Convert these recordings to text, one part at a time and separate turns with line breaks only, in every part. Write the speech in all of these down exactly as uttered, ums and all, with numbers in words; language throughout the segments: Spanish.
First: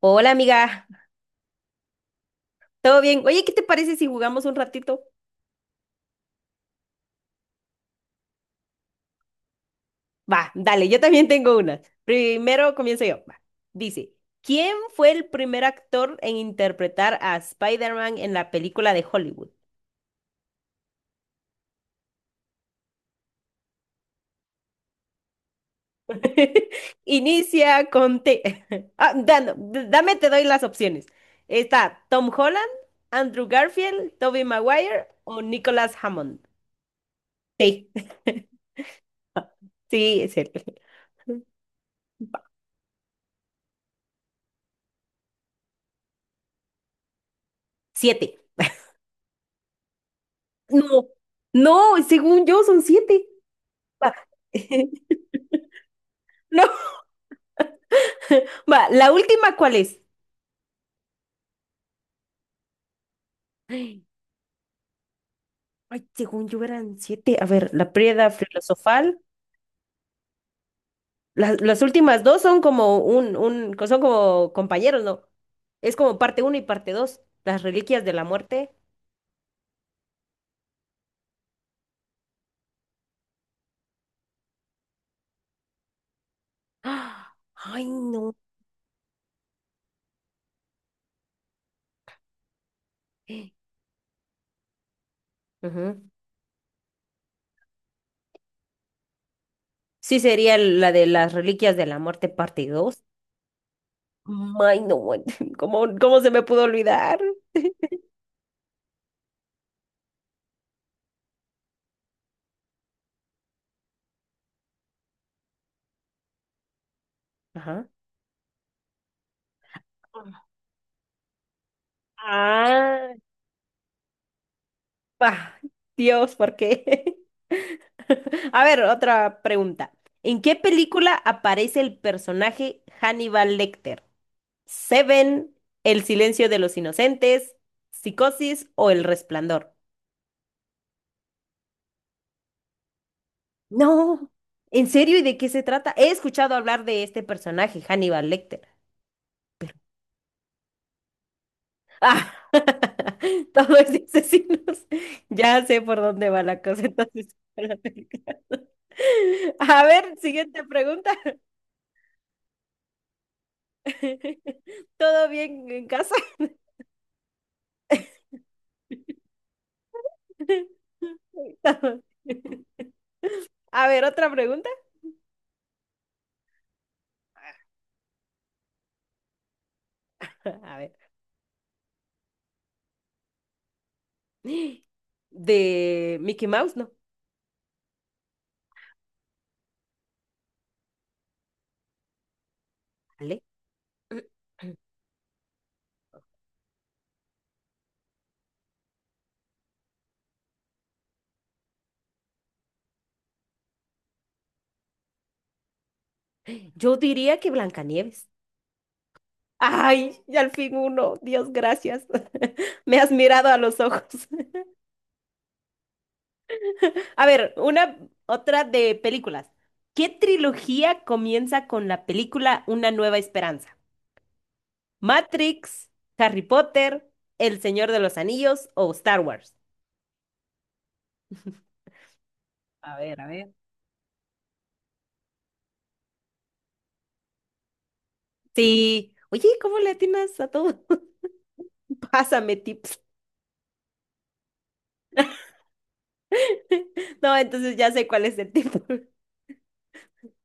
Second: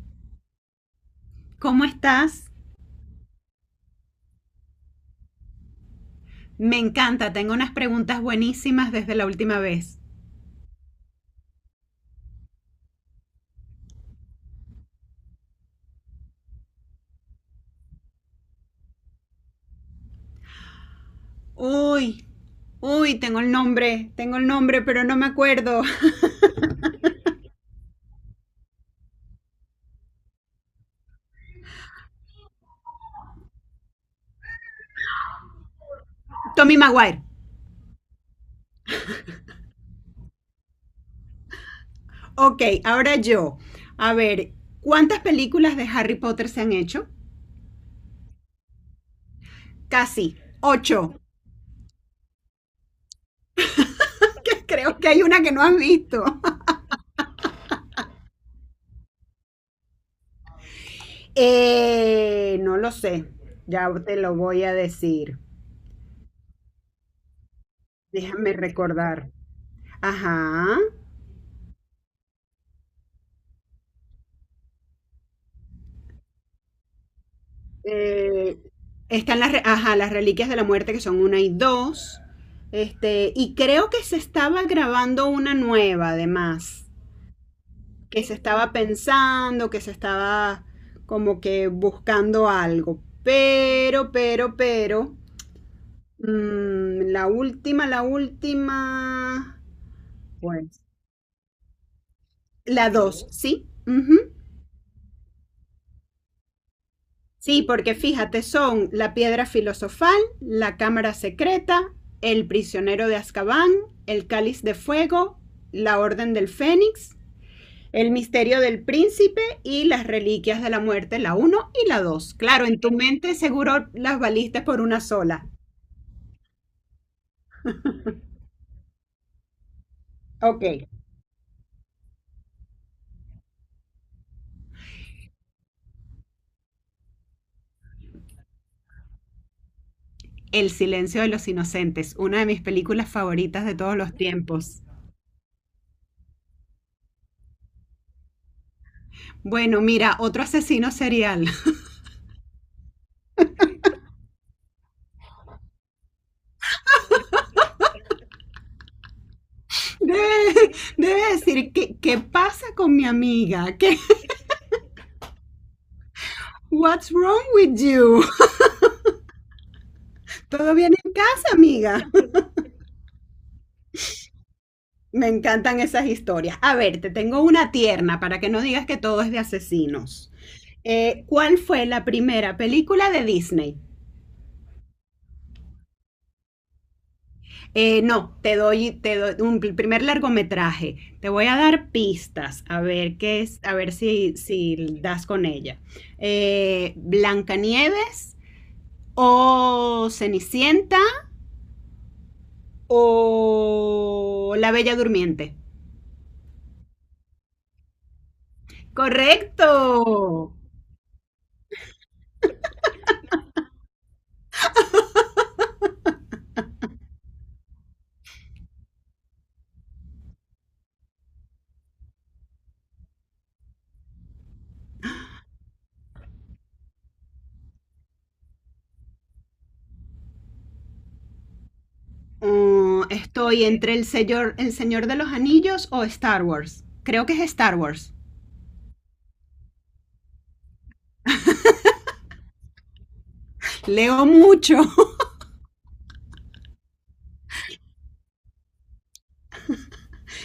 Hola amiga,
¿Cómo estás?
¿todo bien? Oye, ¿qué te parece si jugamos un ratito?
Me encanta, tengo unas preguntas buenísimas desde la última vez.
Va, dale, yo también tengo una. Primero comienzo yo. Va. Dice, ¿quién fue el primer actor en interpretar a Spider-Man en la película de Hollywood?
Uy, uy, tengo el nombre, tengo el nombre, pero no me acuerdo.
Inicia con T. Ah, da- no, d- dame, te doy las opciones. Está Tom Holland, Andrew Garfield, Tobey Maguire o Nicholas Hammond.
Tommy Maguire.
Sí, sí, es él.
Ok, ahora yo. A ver, ¿cuántas películas de Harry Potter se han hecho?
Siete.
Casi,
No,
ocho.
no, según yo son siete. Va.
Creo que hay una que no has visto.
No, va, la última, ¿cuál es?
Eh, no lo sé, ya
Ay,
te lo voy a decir.
ay, según yo eran siete. A ver, la Prieda
Déjame
filosofal.
recordar. Ajá.
Las, las últimas dos son como un, un, son como compañeros, ¿no? Es como parte uno y parte dos. Las reliquias de la
Eh,
muerte.
Están las, re- ajá, las reliquias de la muerte, que son una y dos. Este, y creo que se estaba grabando una nueva, además,
¡Ah! Ay,
que
no.
se estaba pensando, que se estaba como que buscando algo. Pero, pero, pero,
Ujú.
mm, la última, la última,
Sí, sería
pues,
la de las reliquias de la muerte, parte
la
dos.
dos, ¿sí? Ujú.
Ay, no, bueno. ¿Cómo, cómo se me pudo olvidar?
Sí, porque fíjate, son la piedra filosofal, la cámara secreta, el prisionero de Azkaban, el cáliz de fuego, la orden del fénix,
Ajá.
el misterio del príncipe y las reliquias de la muerte, la uno y la dos. Claro, en tu
Ah,
mente seguro las valiste por una sola.
bah, Dios, ¿por qué? A ver, otra pregunta. ¿En qué
Ok.
película aparece el personaje Hannibal Lecter? ¿Seven, El silencio de los inocentes, Psicosis o El resplandor?
El silencio de los inocentes, una de mis películas favoritas de todos los
No,
tiempos.
¿en serio? ¿Y de qué se trata? He escuchado hablar de este personaje, Hannibal Lecter.
Bueno, mira, otro asesino serial.
Ah, todos los asesinos. Ya sé por dónde va la cosa, entonces. La película. A ver, siguiente
Debe,
pregunta.
debe decir, ¿qué, ¿qué pasa con mi amiga? ¿Qué,
¿Todo bien en casa?
What's wrong with you? Todo bien en casa, amiga.
A ver, otra pregunta.
Me encantan esas historias. A ver, te tengo una tierna para que no digas que todo es de asesinos.
A ver.
Eh, ¿cuál fue la primera película de Disney?
De Mickey Mouse, no.
Eh, no, te doy, te doy un pl- primer largometraje. Te voy a dar pistas a ver qué
Vale.
es, a ver si, si das con ella. Eh, Blancanieves o Cenicienta o La Bella Durmiente.
Yo diría que Blancanieves. Ay, y al
Correcto.
fin uno. Dios, gracias. Me has mirado a los ojos. A ver, una otra de películas. ¿Qué trilogía comienza con la película Una Nueva Esperanza? ¿Matrix, Harry Potter, El Señor de los Anillos o Star Wars? A
Uh,
ver, a ver.
estoy entre el señor, el señor de los Anillos o Star Wars. Creo que es Star Wars.
Sí. Oye, ¿cómo le atinas a todo? Pásame tips.
Leo mucho.
No, entonces ya sé cuál es el tip.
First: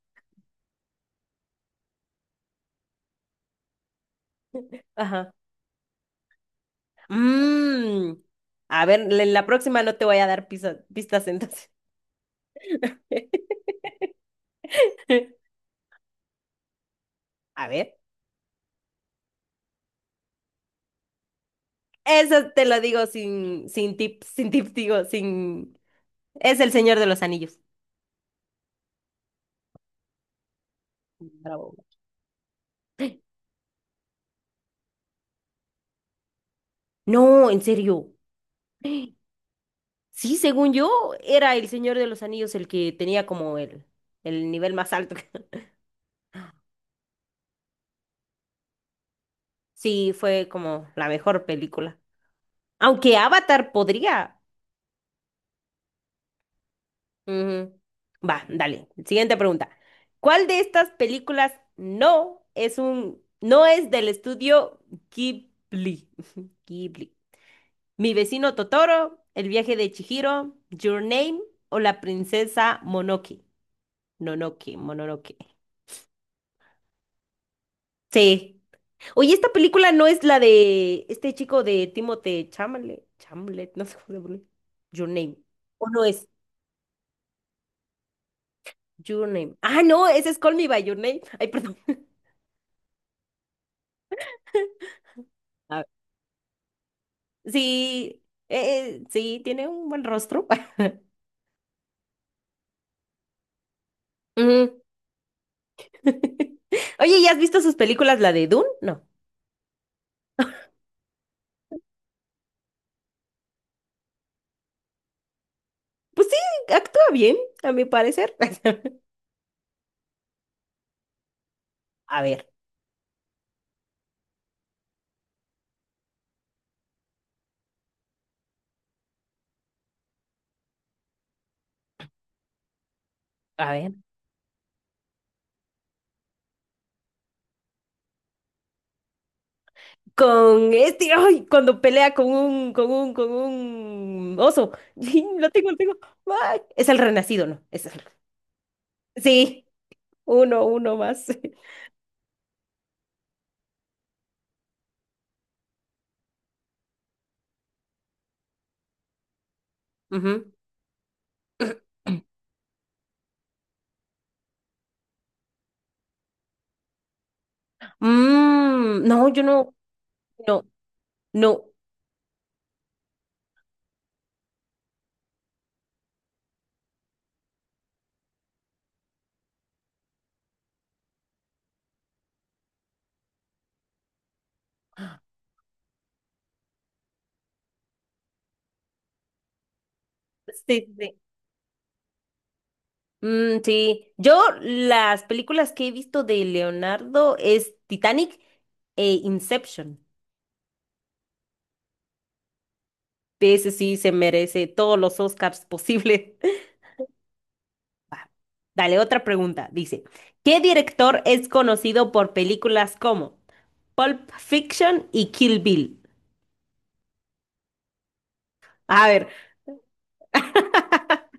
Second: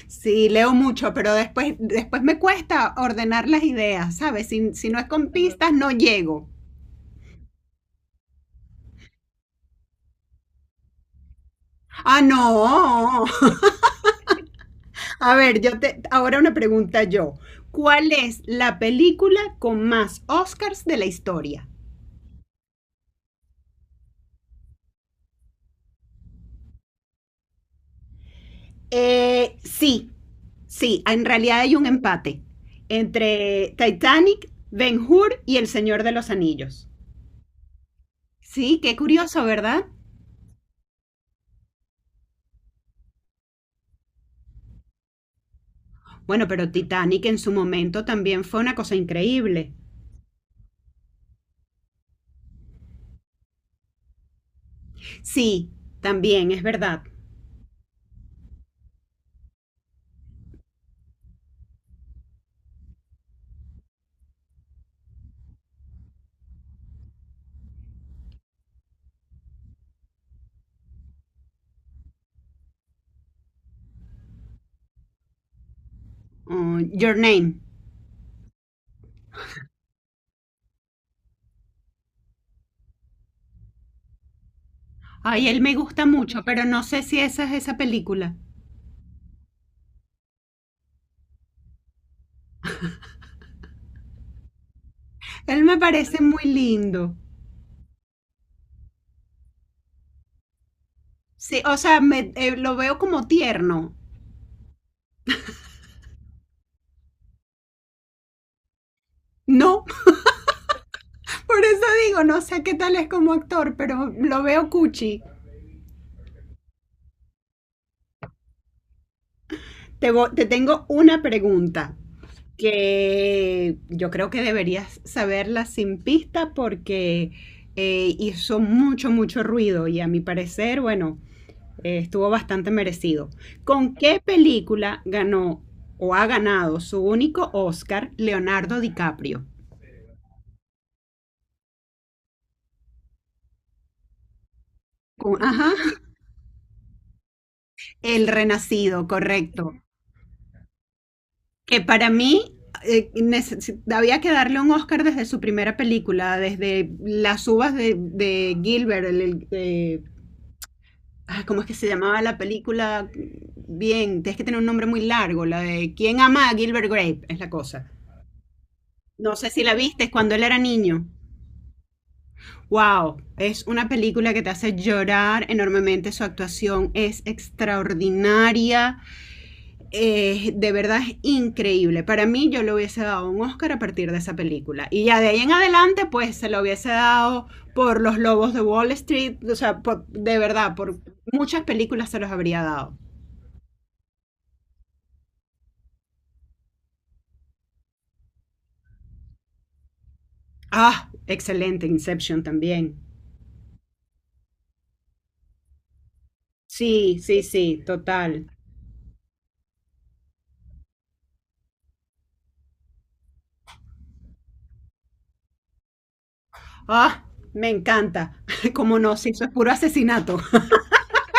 Sí, leo mucho, pero después, después me cuesta ordenar las ideas, ¿sabes? Si, si no es
Ajá.
con pistas, no llego.
Mm. A ver, en la próxima no te voy a dar pisa- pistas entonces.
Ah, no. A ver, yo te, ahora una pregunta yo.
A ver.
¿Cuál es la película con más Oscars de la historia?
Eso te lo digo sin, sin tips, sin tips, digo, sin... Es el Señor de los Anillos.
Eh, sí, sí, en realidad
Bravo.
hay un empate entre Titanic, Ben Hur y El Señor de los Anillos.
No, en serio.
Sí, qué curioso, ¿verdad?
Sí, según yo, era el Señor de los Anillos el que tenía como el, el nivel más alto.
Bueno, pero Titanic en su momento también fue una cosa increíble.
Sí, fue como la mejor película. Aunque Avatar podría.
Sí, también, es verdad.
Ujú. Va, dale. Siguiente pregunta. ¿Cuál de estas películas no es un, no es del estudio Ghibli? Ghibli. Mi vecino Totoro, El viaje de Chihiro, Your Name o La princesa Monoki. Nonoki, Mononoke.
Oh, Your Name.
Sí. Oye, esta película no es la de este chico de Timothée Chalamet, Chalamet, no sé cómo se pronuncia. Your Name.
Ay, él me
¿O no
gusta
es?
mucho, pero no sé si esa es esa película.
Your Name. Ah, no, ese es Call Me by Your Name. Ay, perdón.
Él me parece muy lindo.
Sí, eh, eh, sí, tiene un buen rostro.
Sí, o sea, me, eh, lo veo como tierno.
Ujú. Oye, ¿ya has visto sus películas, la de Dune? No.
No, Por eso digo, no sé qué tal es como actor, pero lo veo cuchi.
Pues sí, actúa bien, a mi parecer.
Te, vo- te tengo una pregunta
A ver,
que yo creo que deberías saberla sin pista porque eh, hizo mucho, mucho ruido y a mi parecer, bueno, eh, estuvo bastante merecido.
a ver.
¿Con qué película ganó o ha ganado su único Oscar Leonardo DiCaprio?
Con este, ay, cuando pelea con un, con un, con un oso. Sí,
Con-
lo tengo,
Ajá,
lo tengo. Ay, es el renacido, ¿no? Es el...
El Renacido,
Sí,
correcto.
uno, uno más.
Que para mí eh, neces- había que darle un Oscar desde su primera película, desde Las uvas de, de Gilbert, el, el- de-
Ujú.
ah, ¿cómo es que se llamaba la película? Bien, tienes que tener un nombre muy largo, la de ¿Quién ama a Gilbert Grape? Es la cosa.
Mm, no,
No
yo
sé si
no,
la viste, es cuando él era
no,
niño.
no.
Wow, es una película que te hace llorar enormemente, su actuación es extraordinaria. Eh, de verdad es increíble. Para mí yo le hubiese dado un Oscar a partir de esa película. Y ya de ahí en adelante, pues se lo hubiese dado por Los Lobos de Wall Street. O sea, por, de verdad,
Sí,
por
sí.
muchas películas se los habría dado.
Mm, sí, yo las películas que he visto de Leonardo es Titanic e Inception.
Ah, excelente, Inception también.
Ese sí se merece todos los Oscars posibles.
Sí, sí, sí,
Va,
total.
dale, otra pregunta. Dice, ¿qué director es conocido por películas como Pulp Fiction y Kill Bill?
Ah, me encanta. Como
A
no,
ver,
si eso es puro asesinato.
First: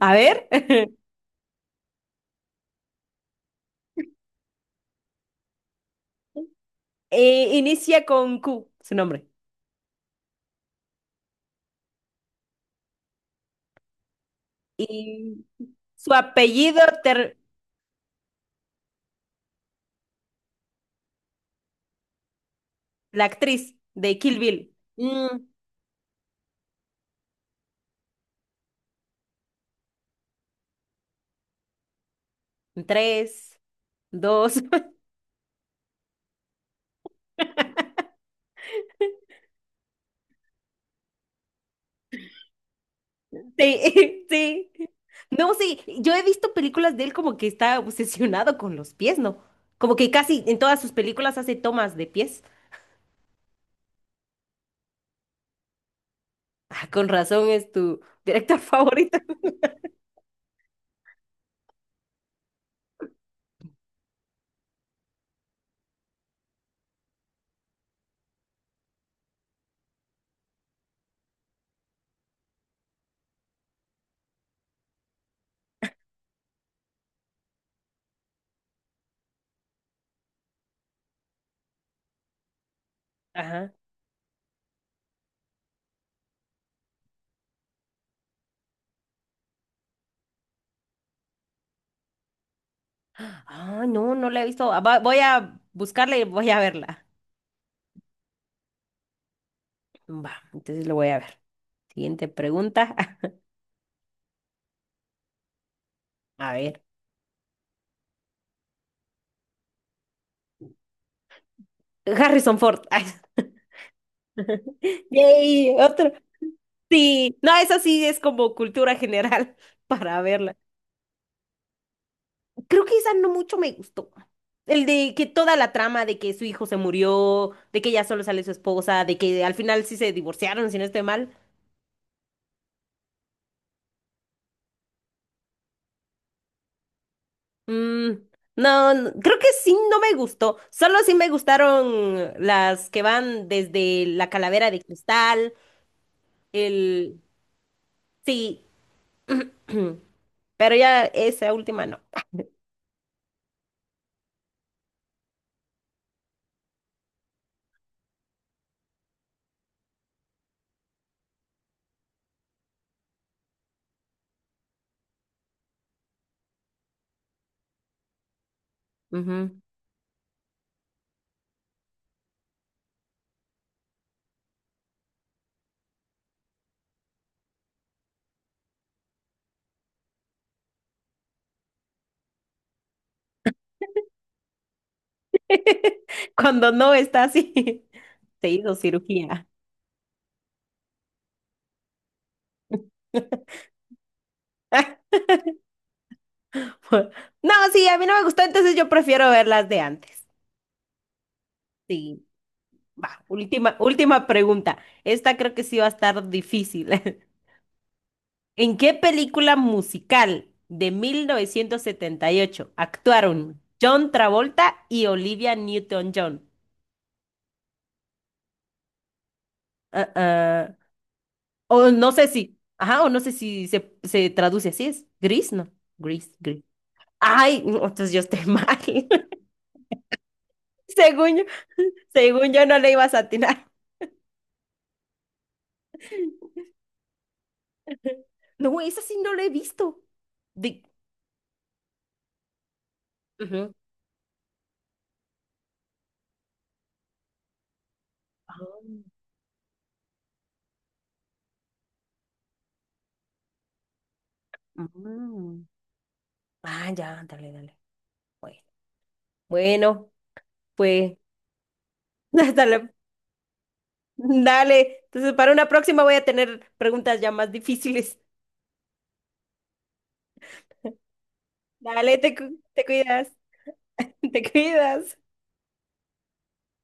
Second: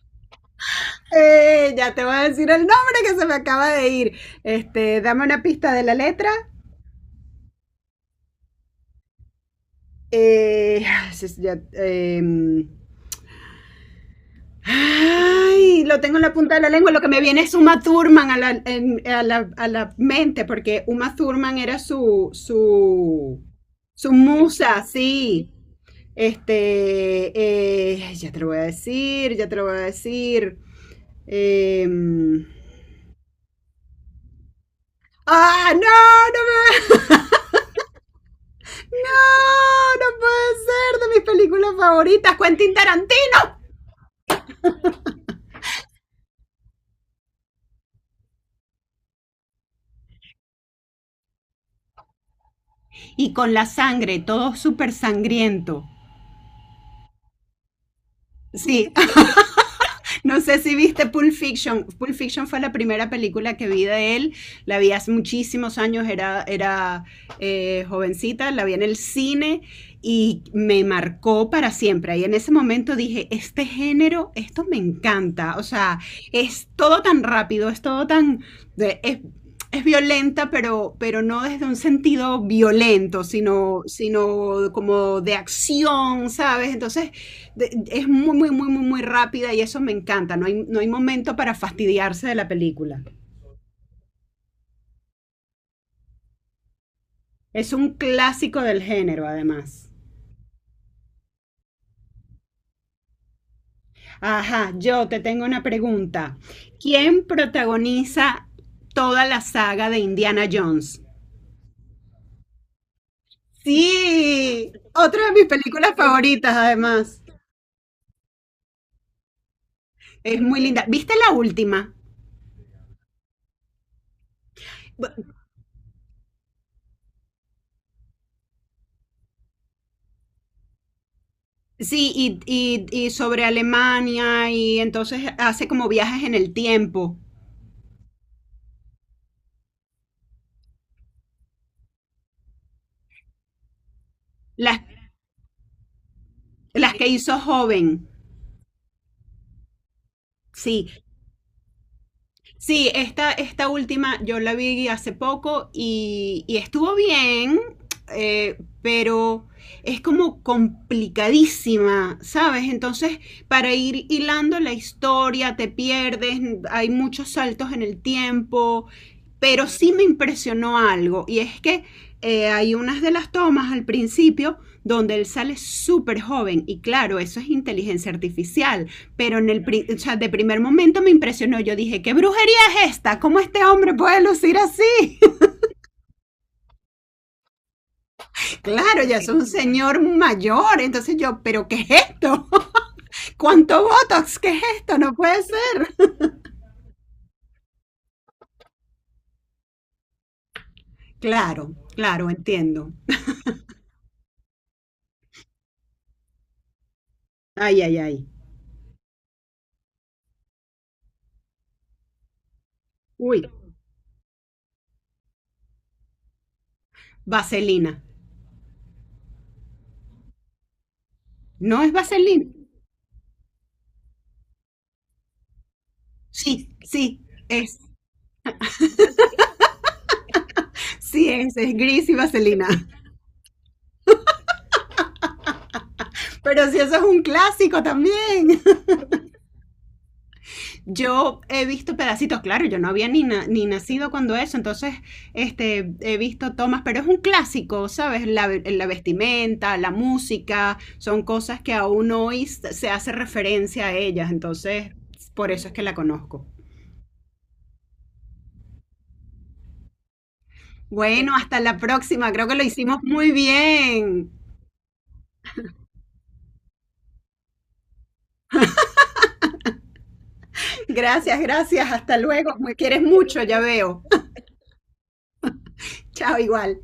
a ver.
Eh, ya te voy a decir el nombre que se me acaba de ir. Este, dame una pista de la letra.
Eh, inicia con Q, su nombre.
Eh, ya, eh,
Y
ay, lo
su
tengo en la punta de la
apellido,
lengua. Lo que me
ter-
viene es Uma Thurman a la, en- a la, a la mente, porque Uma Thurman era su,
la
su,
actriz
su
de Kill Bill.
musa,
Mm,
sí. Este, eh, ya te lo voy a decir, ya te lo voy a decir. Em,
tres, dos.
¡Ah, no! ¡No, me no, no puede ser! De mis películas favoritas, Quentin Tarantino.
Sí, sí. No, sí, yo he visto películas de él como que está obsesionado con los pies, ¿no? Como que casi en todas sus películas hace tomas de pies.
y con la sangre, todo súper sangriento.
Ah, con razón es tu director
Sí,
favorito.
No sé si viste Pulp Fiction. Pulp Fiction fue la primera película que vi de él. La vi hace muchísimos años, era, era eh, jovencita, la vi en el cine y me marcó para siempre. Y en ese momento dije, este género, esto me encanta. O sea, es todo tan rápido, es todo tan... de- Es, es violenta, pero, pero no desde un sentido violento,
Ajá.
sino, sino como de acción, ¿sabes? Entonces, de- es muy, muy, muy, muy, muy rápida y eso me encanta. No hay, no hay momento para fastidiarse de la película.
Ah, no, no la he visto. Ah, va- Voy a buscarla y voy a verla.
Es un clásico del género, además.
Va, entonces lo voy a ver. Siguiente pregunta.
Ajá, yo te tengo una pregunta.
A ver.
¿Quién protagoniza toda la saga de Indiana Jones?
Harrison Ford. Ay,
Sí, otra de mis
yay,
películas
otro.
favoritas, además.
Sí, no, eso sí es como cultura general para
Es
verla.
muy linda. ¿Viste la última?
Creo que esa no mucho me gustó. El de que
Bu-
toda la trama de que su hijo se murió, de que ya solo sale su esposa, de que al final sí se divorciaron, si no estoy mal.
Sí, y, y- y sobre Alemania, y entonces hace como viajes en el tiempo.
Mm, no, no, creo que sí no me gustó. Solo sí me gustaron las que van desde la calavera de
Las,
cristal,
las que
el...
hizo joven.
Sí, pero
Sí,
ya esa última no.
sí, esta, esta última yo la vi hace poco y, y estuvo bien, eh, pero es como complicadísima, ¿sabes? Entonces, para ir hilando la historia, te pierdes, hay muchos saltos en el tiempo,
Ujú.
pero sí me impresionó algo y es que eh, hay unas de las tomas al principio donde él sale súper joven y claro, eso es inteligencia artificial, pero en el pri- o sea, de primer momento me impresionó, yo dije, ¿qué brujería es esta? ¿Cómo este hombre puede lucir así?
Cuando no está así, se hizo
claro, ya es un
cirugía.
señor mayor, entonces yo, ¿pero qué es esto? ¿Cuánto Botox? ¿Qué es esto? No puede ser.
No, sí, a mí no me gustó, entonces yo prefiero ver las de antes.
claro,
Sí,
claro, entiendo.
va, última, última pregunta. Esta creo que sí va a estar difícil.
Ay, ay, ay.
¿En qué película musical de mil novecientos setenta y ocho
Uy,
actuaron John Travolta y Olivia Newton-John?
vaselina.
Ah, ah,
¿No
o
es
no sé
vaselina?
si, ajá, o no sé si se, se traduce así, ¿es gris? No, gris, gris.
Sí, sí,
Ay, no,
es
entonces yo estoy mal.
sí,
Según yo,
ese es gris y
según yo
vaselina.
no le ibas a atinar.
Pero si eso es un clásico también.
No, esa sí no la he visto. Di-
Yo he visto pedacitos, claro, yo no había ni, na- ni
Ujú.
nacido cuando eso, entonces este, he visto tomas, pero es un clásico, ¿sabes? La,
Ah,
ve- la vestimenta, la música, son cosas que aún hoy s- se hace referencia a ellas, entonces por
ah.
eso es que la conozco.
Ah, ya, dale, dale. Bueno, bueno, pues,
Bueno, hasta la próxima, creo que lo
dale,
hicimos muy bien.
dale. Entonces, para una próxima voy a tener preguntas ya más difíciles.
Gracias, gracias, hasta
Dale, te,
luego.
cu-
Me
te
quieres
cuidas,
mucho, ya veo.
te cuidas.
Chao, igual.